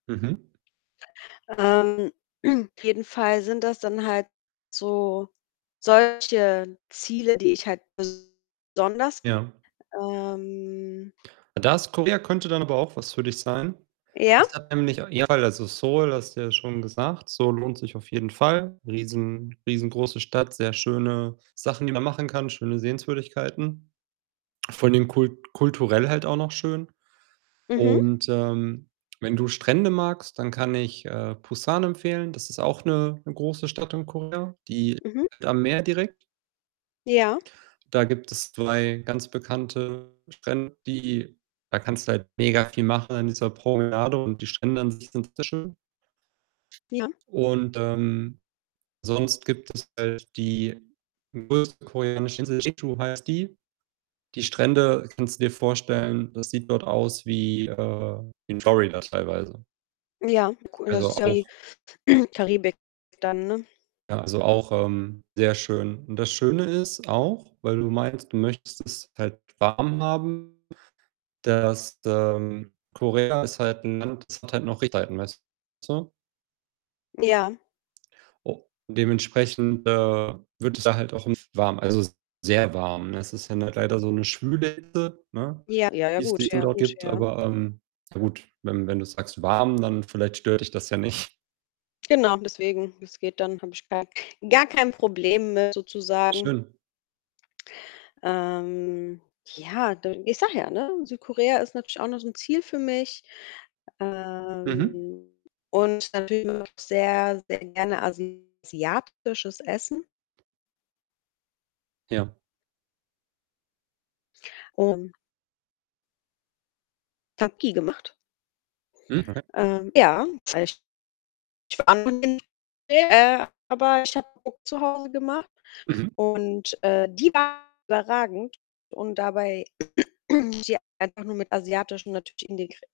Mhm. Ähm, auf jeden Fall sind das dann halt so solche Ziele, die ich halt besonders Ja. ähm Da ist Korea könnte dann aber auch was für dich sein. Ja? Das hat nämlich [unintelligible] ja, also, Seoul hast du ja schon gesagt. Seoul lohnt sich auf jeden Fall. Riesen riesengroße Stadt, sehr schöne Sachen, die man machen kann, schöne Sehenswürdigkeiten. Vor allen Dingen kult kulturell halt auch noch schön Mhm. und, ähm, wenn du Strände magst, dann kann ich, äh, Busan empfehlen. Das ist auch 'ne 'ne große Stadt in Korea, die Mhm. liegt am Meer direkt. Ja. Da gibt es 2 ganz bekannte Strände, die da kannst du halt mega viel machen an dieser Promenade und die Strände an sich sind sehr schön. Ja. Und, ähm, sonst gibt es halt die größte koreanische Insel, Jeju heißt die. Die Strände kannst du dir vorstellen, das sieht dort aus wie, äh, in Florida teilweise. Ja, [unintelligible] das Also, ist ja auch wie Karibik dann, ne? ja, also, auch, ähm, sehr schön und das Schöne ist auch, weil du meinst, du möchtest es halt warm haben, dass, ähm Korea ist halt 'n Land, das hat halt noch [unintelligible] weißt du. Ja. Und dementsprechend, äh, wird es da halt auch [unintelligible] warm, also, sehr warm ne? Es ist ja leider so 'ne schwüle Hitze, ne, Ja. Ja, ja die es gut. [unintelligible] Ja dort gut, gibt, ja. aber, ähm, na gut, wenn wenn du sagst warm, dann vielleicht stört dich das ja nicht. Genau, deswegen, das geht dann, habe ich kein gar kein Problem mit sozusagen. Schön. Ähm, ja, du, ich sage ja, ne, Südkorea ist natürlich auch noch so 'n Ziel für mich. Mhm. Ähm, und natürlich mag ich sehr sehr gerne asiatisches Essen. Ja. Und [unintelligible] gemacht. [unintelligible] Ähm, ja, ich war mal in Korea, aber ich habe [unintelligible] zu Hause gemacht Mhm. und, äh, die war überragend und dabei habe ich die einfach nur mit asiatischen, natürlich [unintelligible]